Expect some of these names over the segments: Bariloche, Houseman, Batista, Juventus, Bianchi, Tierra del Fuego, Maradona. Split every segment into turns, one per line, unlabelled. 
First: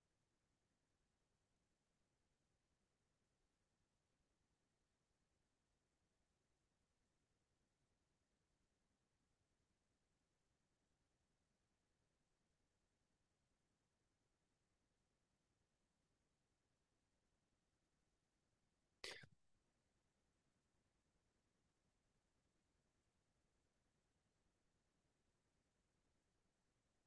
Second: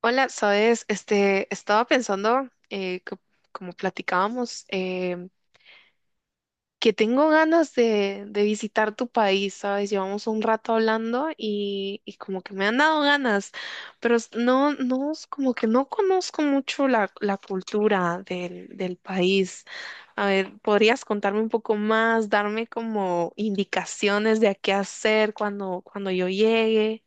Hola, sabes, este, estaba pensando, como platicábamos, que tengo ganas de visitar tu país, sabes, llevamos un rato hablando y como que me han dado ganas, pero no, no, como que no conozco mucho la cultura del país. A ver, ¿podrías contarme un poco más, darme como indicaciones de a qué hacer cuando yo llegue?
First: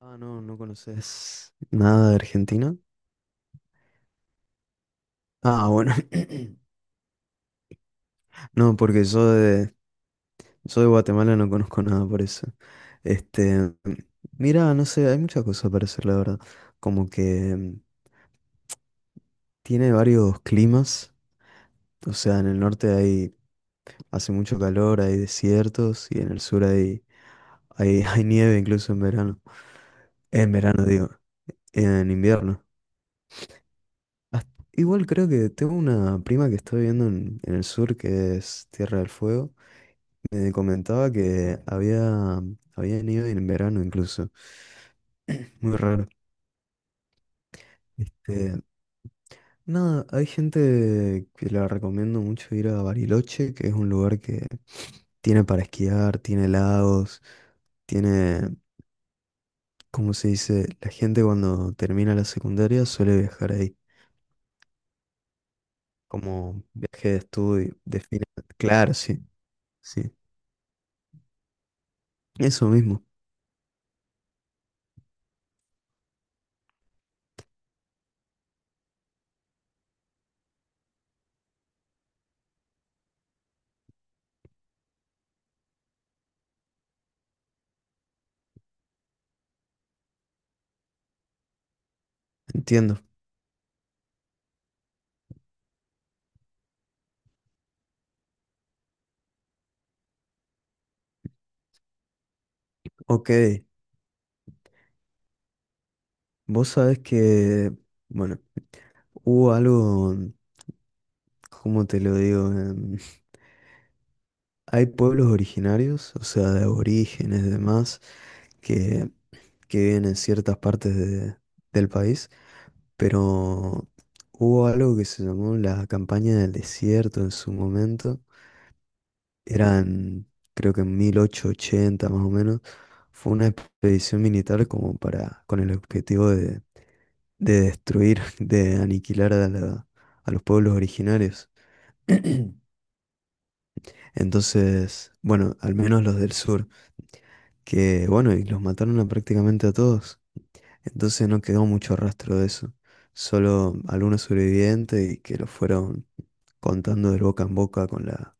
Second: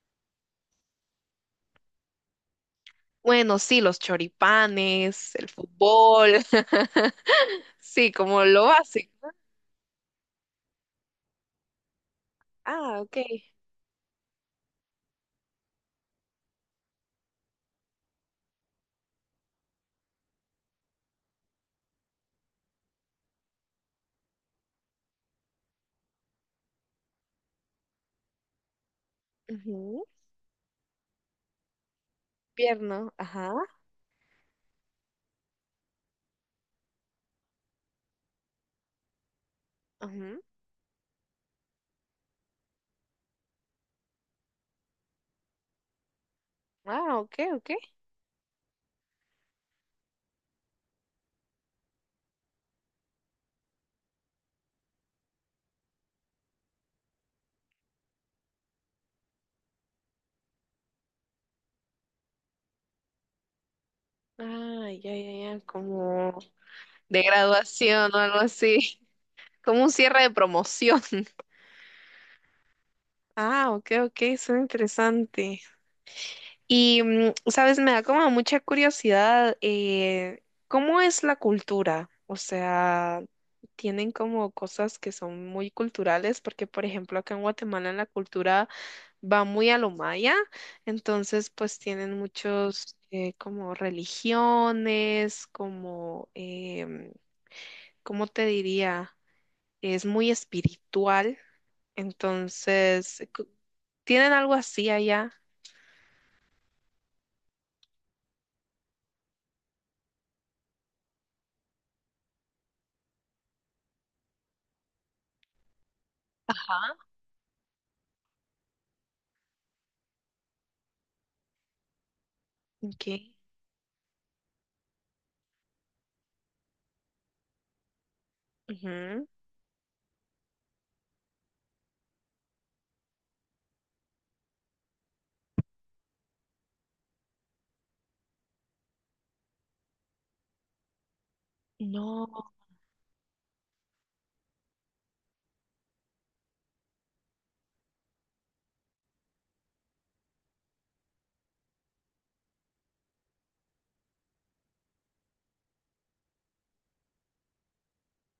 Ah, no, no conoces nada de Argentina.
Bueno, sí, los choripanes, el
Ah, bueno.
fútbol. Sí, como lo
No, porque
básico, ¿no?
yo de Guatemala no conozco nada por eso.
Ah, ok.
Este, mira, no sé, hay muchas cosas para hacer, la verdad. Como que mm, tiene varios climas. O sea, en el norte hay, hace mucho calor, hay desiertos, y en el sur hay nieve incluso en verano.
Ujú.
En verano, digo, en invierno.
Pierno, ajá.
Hasta- Igual creo que tengo una prima que está viviendo en el sur, que es Tierra del Fuego.
Ujú.
Me habían ido en verano incluso. Muy raro.
Ah, ok, ok.
Este, nada, hay gente que la recomiendo mucho ir a Bariloche, que es un lugar que tiene para esquiar, tiene lagos, tiene, ¿cómo se dice? La gente cuando termina la secundaria suele viajar ahí,
Ah, ya, ya, ya. Como
como viaje de
de
estudio, de
graduación o
final.
algo
Claro,
así.
sí,
Como un
sí.
cierre de promoción.
Eso mismo,
Ah, ok, ok. Suena interesante. Y, sabes, me da como mucha curiosidad, ¿cómo es la cultura? O sea, tienen como cosas que son muy culturales, porque por ejemplo acá en Guatemala la cultura va muy a lo maya, entonces pues tienen muchos
entiendo.
como religiones, como, em, ¿cómo te diría? Es muy espiritual, entonces,
Ok,
¿tienen algo así allá?
vos sabés bueno, hubo ¿cómo te lo digo? Hay pueblos originarios, o sea, de
Ajá.
aborígenes y demás, que, que viven en ciertas partes de- del país,
Ok.
pero hubo algo que se llamó la campaña del desierto en su momento. Eran, creo que en 1880 más o menos, fue una expedición militar como para, con el objetivo de destruir, de aniquilar a, la- a los pueblos originarios.
No.
Entonces, bueno, al menos los del sur, que bueno, y los mataron a prácticamente a todos. Entonces no quedó mucho rastro de eso. Solo algunos sobrevivientes y que lo fueron contando de boca en boca con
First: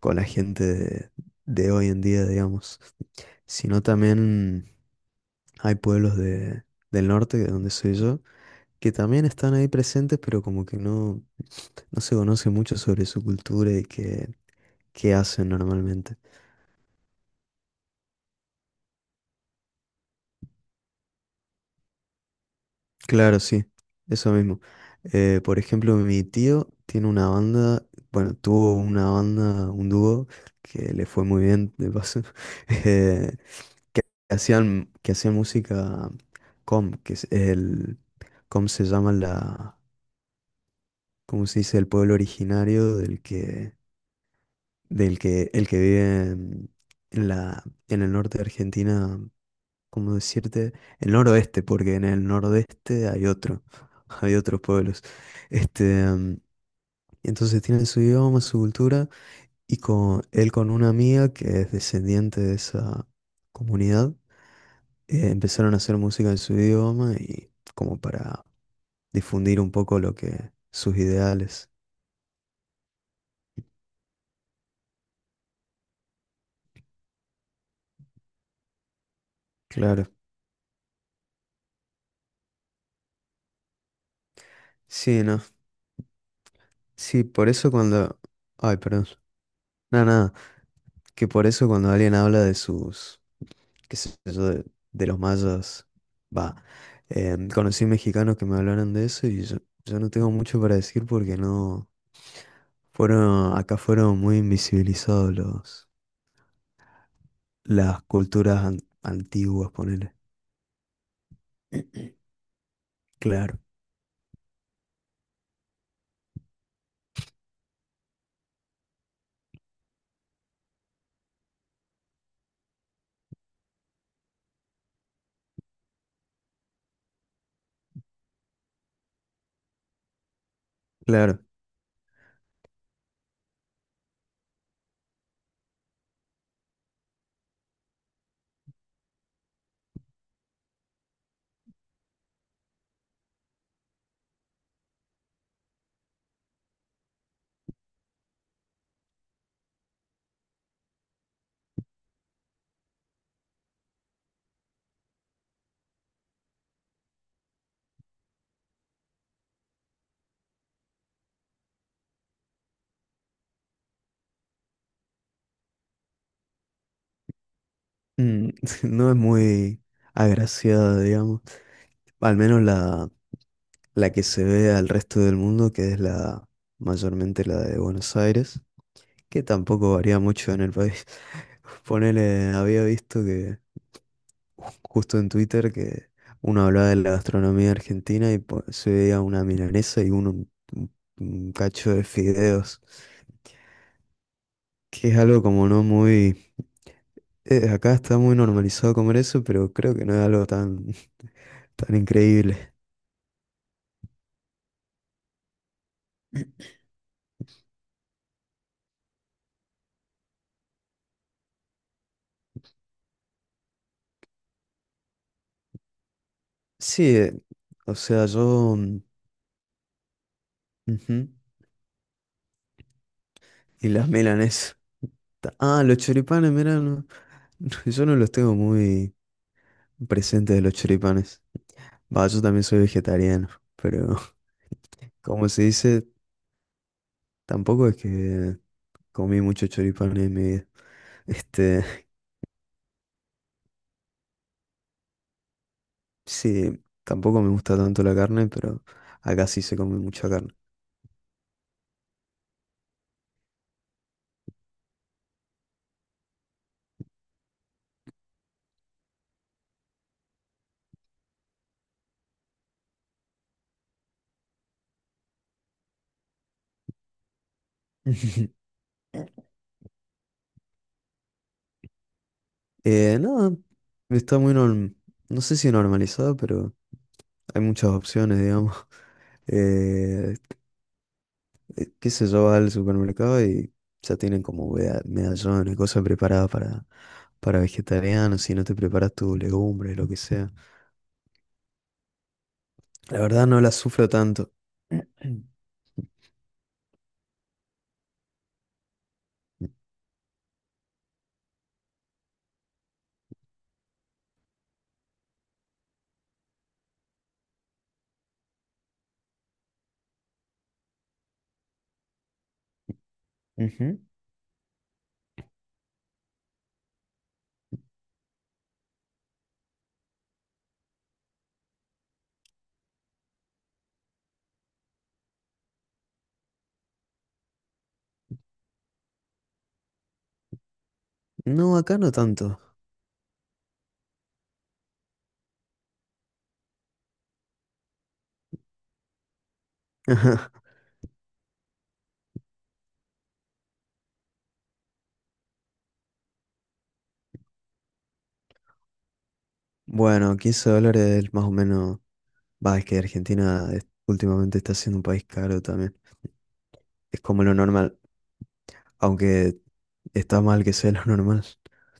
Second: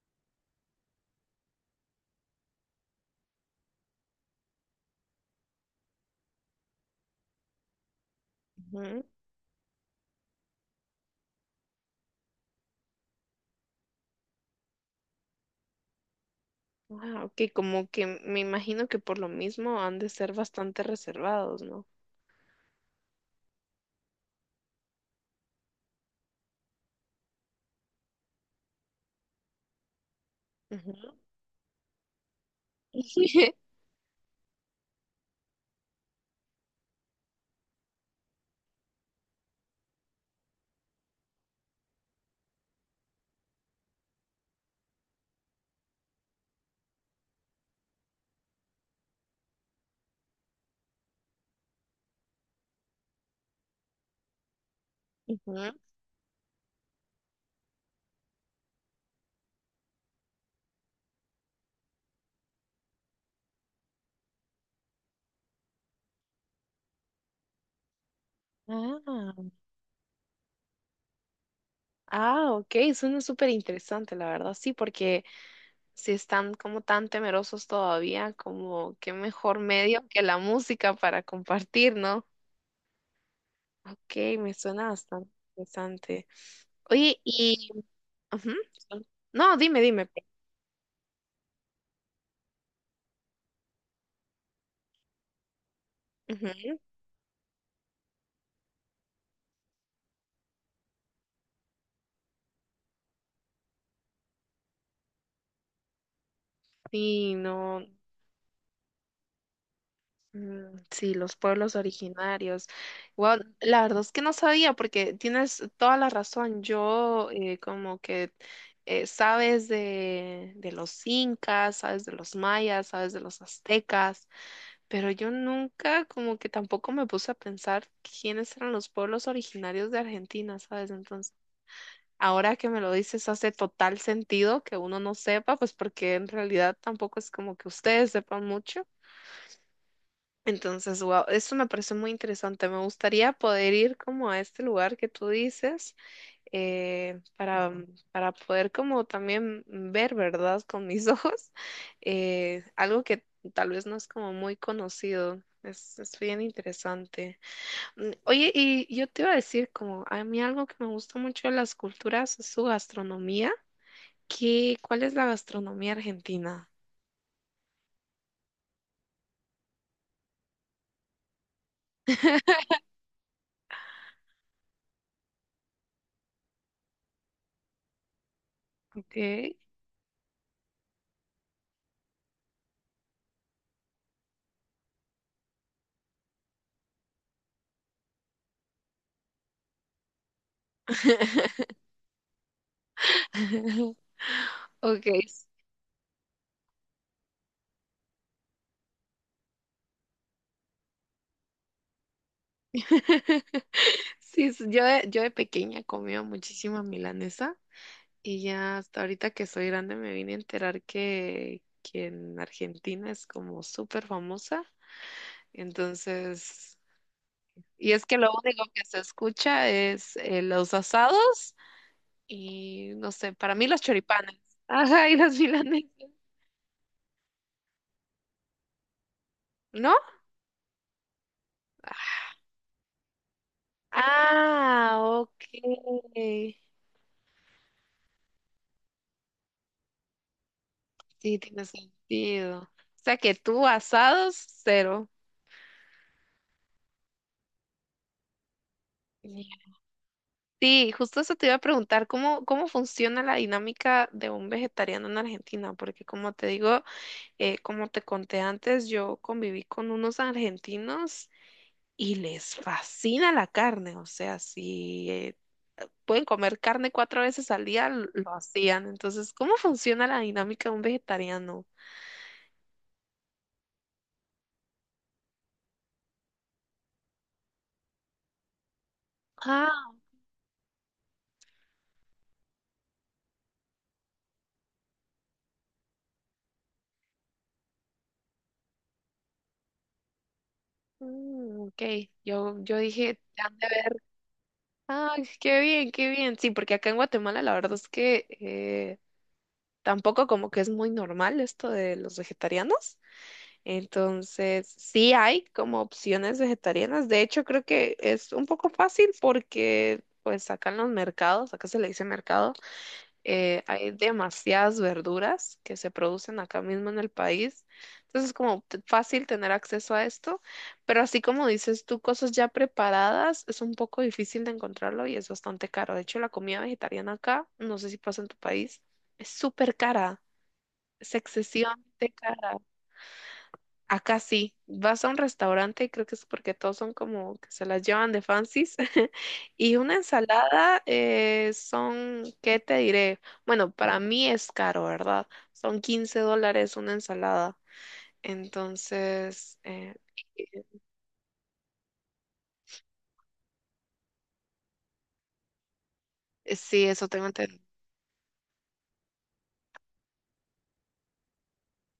con la gente de hoy en día, digamos. Sino también hay pueblos del norte, de donde soy yo, que
Ujú.
también están ahí presentes, pero como que no, no se conoce mucho sobre su cultura qué hacen normalmente.
Ah, ok, como que me imagino que por lo mismo han de ser bastante reservados, ¿no?
Claro, sí, eso mismo. Por ejemplo, mi tío tiene una banda, bueno, tuvo una banda, un dúo, que le
Ujú.
fue muy bien, de paso, eh, que hacían música que es el, com se llama la, ¿cómo se dice? El pueblo originario del que vive en la, en el norte de Argentina, ¿cómo decirte? El noroeste, porque en el nordeste hay otro, hay otros pueblos.
Ujú.
Este, em, entonces tienen su idioma, su cultura, y con él con una amiga que es descendiente de esa comunidad, empezaron a hacer música en su idioma y como para
Ah,
difundir un poco lo que sus ideales.
ah, ok, suena súper interesante, la verdad, sí, porque si están como tan temerosos todavía, como qué mejor
Claro.
medio que la música para compartir, ¿no? Ok, me suena
Sí,
bastante
no.
interesante. Oye,
Sí, por
y...
eso cuando...
Ujú.
Ay, perdón.
No, dime,
Nada,
dime.
nada. Que por eso cuando alguien habla de sus, qué sé yo, de los mayas, va,
Ujú.
conocí mexicanos que me hablaron de eso yo no tengo mucho para decir porque no, fueron, acá fueron muy invisibilizados los,
Sí, no.
las culturas an- antiguas, ponele.
Mm, sí, los pueblos originarios. Wow,
Claro,
la verdad es que no sabía, porque tienes toda la razón. Yo como que sabes de los incas, sabes de los mayas, sabes de los aztecas, pero yo nunca como que tampoco me puse a pensar quiénes eran los pueblos originarios de Argentina, ¿sabes? Entonces,
claro.
ahora que me lo dices, hace total sentido que uno no sepa, pues porque en realidad tampoco es como que ustedes sepan mucho. Entonces, wow, esto me parece muy interesante. Me gustaría poder ir como a este lugar que tú dices eh, para, para poder como también ver, ¿verdad? Con mis ojos, algo que tal vez no es como muy conocido. Es bien interesante. Oye, y yo te iba a decir como a mí algo que me gusta mucho de las culturas es su gastronomía. ¿Cuál es la gastronomía argentina?
Mm, No es muy agraciada, digamos. Al menos la que se ve al resto del mundo, que es la mayormente la de Buenos Aires,
Ok.
que tampoco varía mucho en el país. Ponele, había visto que ju- justo en Twitter que uno hablaba de la gastronomía argentina y po- se veía una milanesa y uno un cacho de fideos,
Ok.
que es algo como no muy... acá está muy normalizado comer eso, pero creo que no es algo tan, tan increíble.
Sí, yo de pequeña comía muchísima milanesa y ya hasta ahorita que soy grande me vine a enterar que en Argentina es como súper famosa. Entonces,
Sí, eh,
y
o
es que
sea,
lo único que se escucha es los
ujú.
asados y no sé, para mí los
Y las
choripanes.
milanesas.
Ajá, y las
Ah,
milanesas,
los choripanes, mirá, no- yo no los tengo muy
¿no?
presentes de los choripanes. Va, yo también soy vegetariano, pero
Ah, ok.
como se dice, tampoco es que comí mucho choripanes en mi vida.
Sí, tiene
Este,
sentido. O sea que tú asados, cero.
sí, tampoco me gusta tanto la carne, pero acá sí se come mucha carne.
Sí, justo eso te iba a preguntar, ¿Cómo funciona la dinámica de un vegetariano en Argentina? Porque como te digo, como te conté antes, yo conviví con unos argentinos y les fascina la carne, o sea, si pueden comer carne cuatro veces al día, lo hacían. Entonces, ¿cómo funciona la dinámica de un vegetariano?
Nada, está muy norm... no sé si normalizado, pero hay muchas opciones, digamos.
Ah,
Eh, qué sé yo, va al supermercado y ya tienen como vea- medallones, cosas preparadas para vegetarianos, si no te preparas tus legumbres, lo que sea.
ok, yo dije,
La verdad
han
no
de
la
ver.
sufro tanto.
Ay, qué bien, qué bien. Sí, porque acá en Guatemala la verdad es que tampoco como que es muy normal esto de los vegetarianos. Entonces, sí hay como opciones vegetarianas. De hecho, creo que es un poco fácil porque pues acá en los mercados, acá se le dice mercado, hay
Ujú.
demasiadas verduras que se producen acá mismo en el país. Entonces es como fácil tener acceso a esto, pero así como dices tú, cosas ya preparadas es un poco difícil de encontrarlo y es bastante caro. De hecho, la comida vegetariana acá, no sé si pasa en tu país, es súper cara, es
No, acá no
excesivamente cara.
tanto.
Acá sí, vas a un restaurante y creo que es porque todos son como que se las llevan de fancies. Y una ensalada son, ¿qué te diré? Bueno, para mí es caro, ¿verdad? Son 15 dólares una ensalada. Entonces,
Bueno, 15 dólares más o menos. Va, es que Argentina es- últimamente está siendo un país caro también.
sí, eso
Es
tengo
como lo
entendido.
normal, aunque está mal que sea lo normal.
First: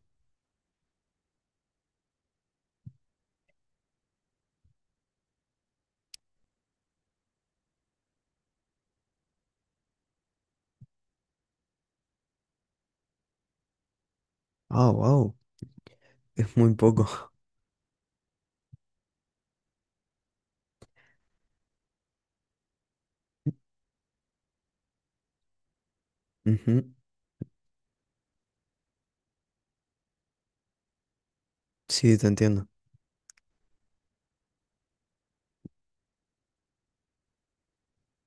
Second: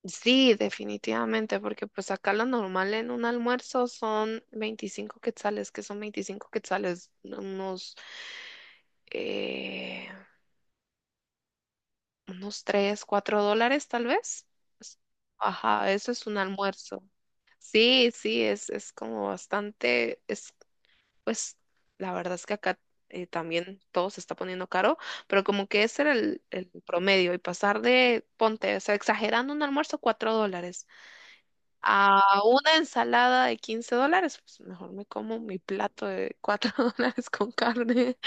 Sí, definitivamente, porque pues acá lo normal en un almuerzo son 25 quetzales, que son 25 quetzales, eh, Unos 3 4 dólares tal vez.
Ah,
Es-
wow,
Ajá, eso es un
es muy
almuerzo.
poco.
Sí, sí, es como bastante, es pues la verdad es que acá también todo se está poniendo caro, pero como que ese era el, el
Ujú.
promedio y pasar ponte, o sea, exagerando un almuerzo, 4 dólares
Sí,
a
te entiendo.
una ensalada de 15 dólares, pues mejor me como mi plato de 4 dólares con carne.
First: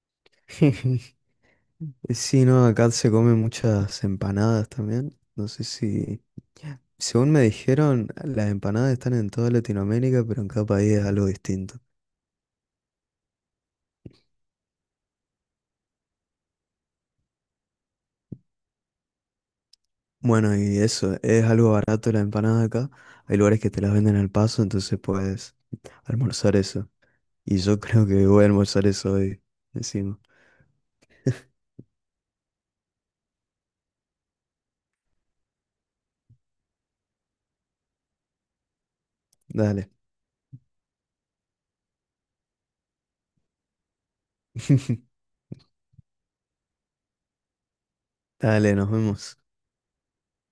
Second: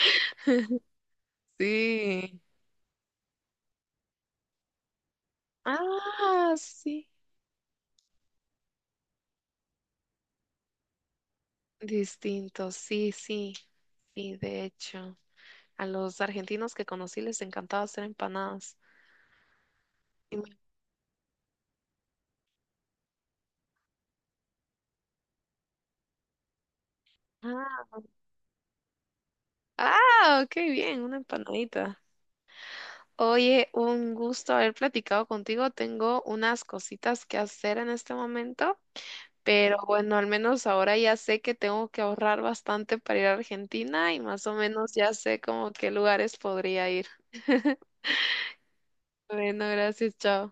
Sí.
Sí, no, acá se comen muchas empanadas también. No sé si,
Ah, sí.
según me dijeron, las empanadas están en toda Latinoamérica, pero en cada país es algo distinto.
Distinto, sí, sí, sí, de hecho, a los argentinos que conocí les encantaba hacer empanadas. Y me-
Bueno, y eso, es algo barato la empanada acá. Hay lugares que te las venden al paso, entonces puedes almorzar eso. Y yo
Ah,
creo que voy a almorzar eso hoy, encima.
ah, qué bien, una empanadita. Oye, un gusto haber platicado contigo. Tengo unas cositas que hacer en este momento, pero
Dale,
bueno, al menos ahora ya sé que tengo que ahorrar bastante para ir a Argentina y más o menos ya sé como qué lugares podría ir.
dale, nos vemos.
Bueno, gracias, chao.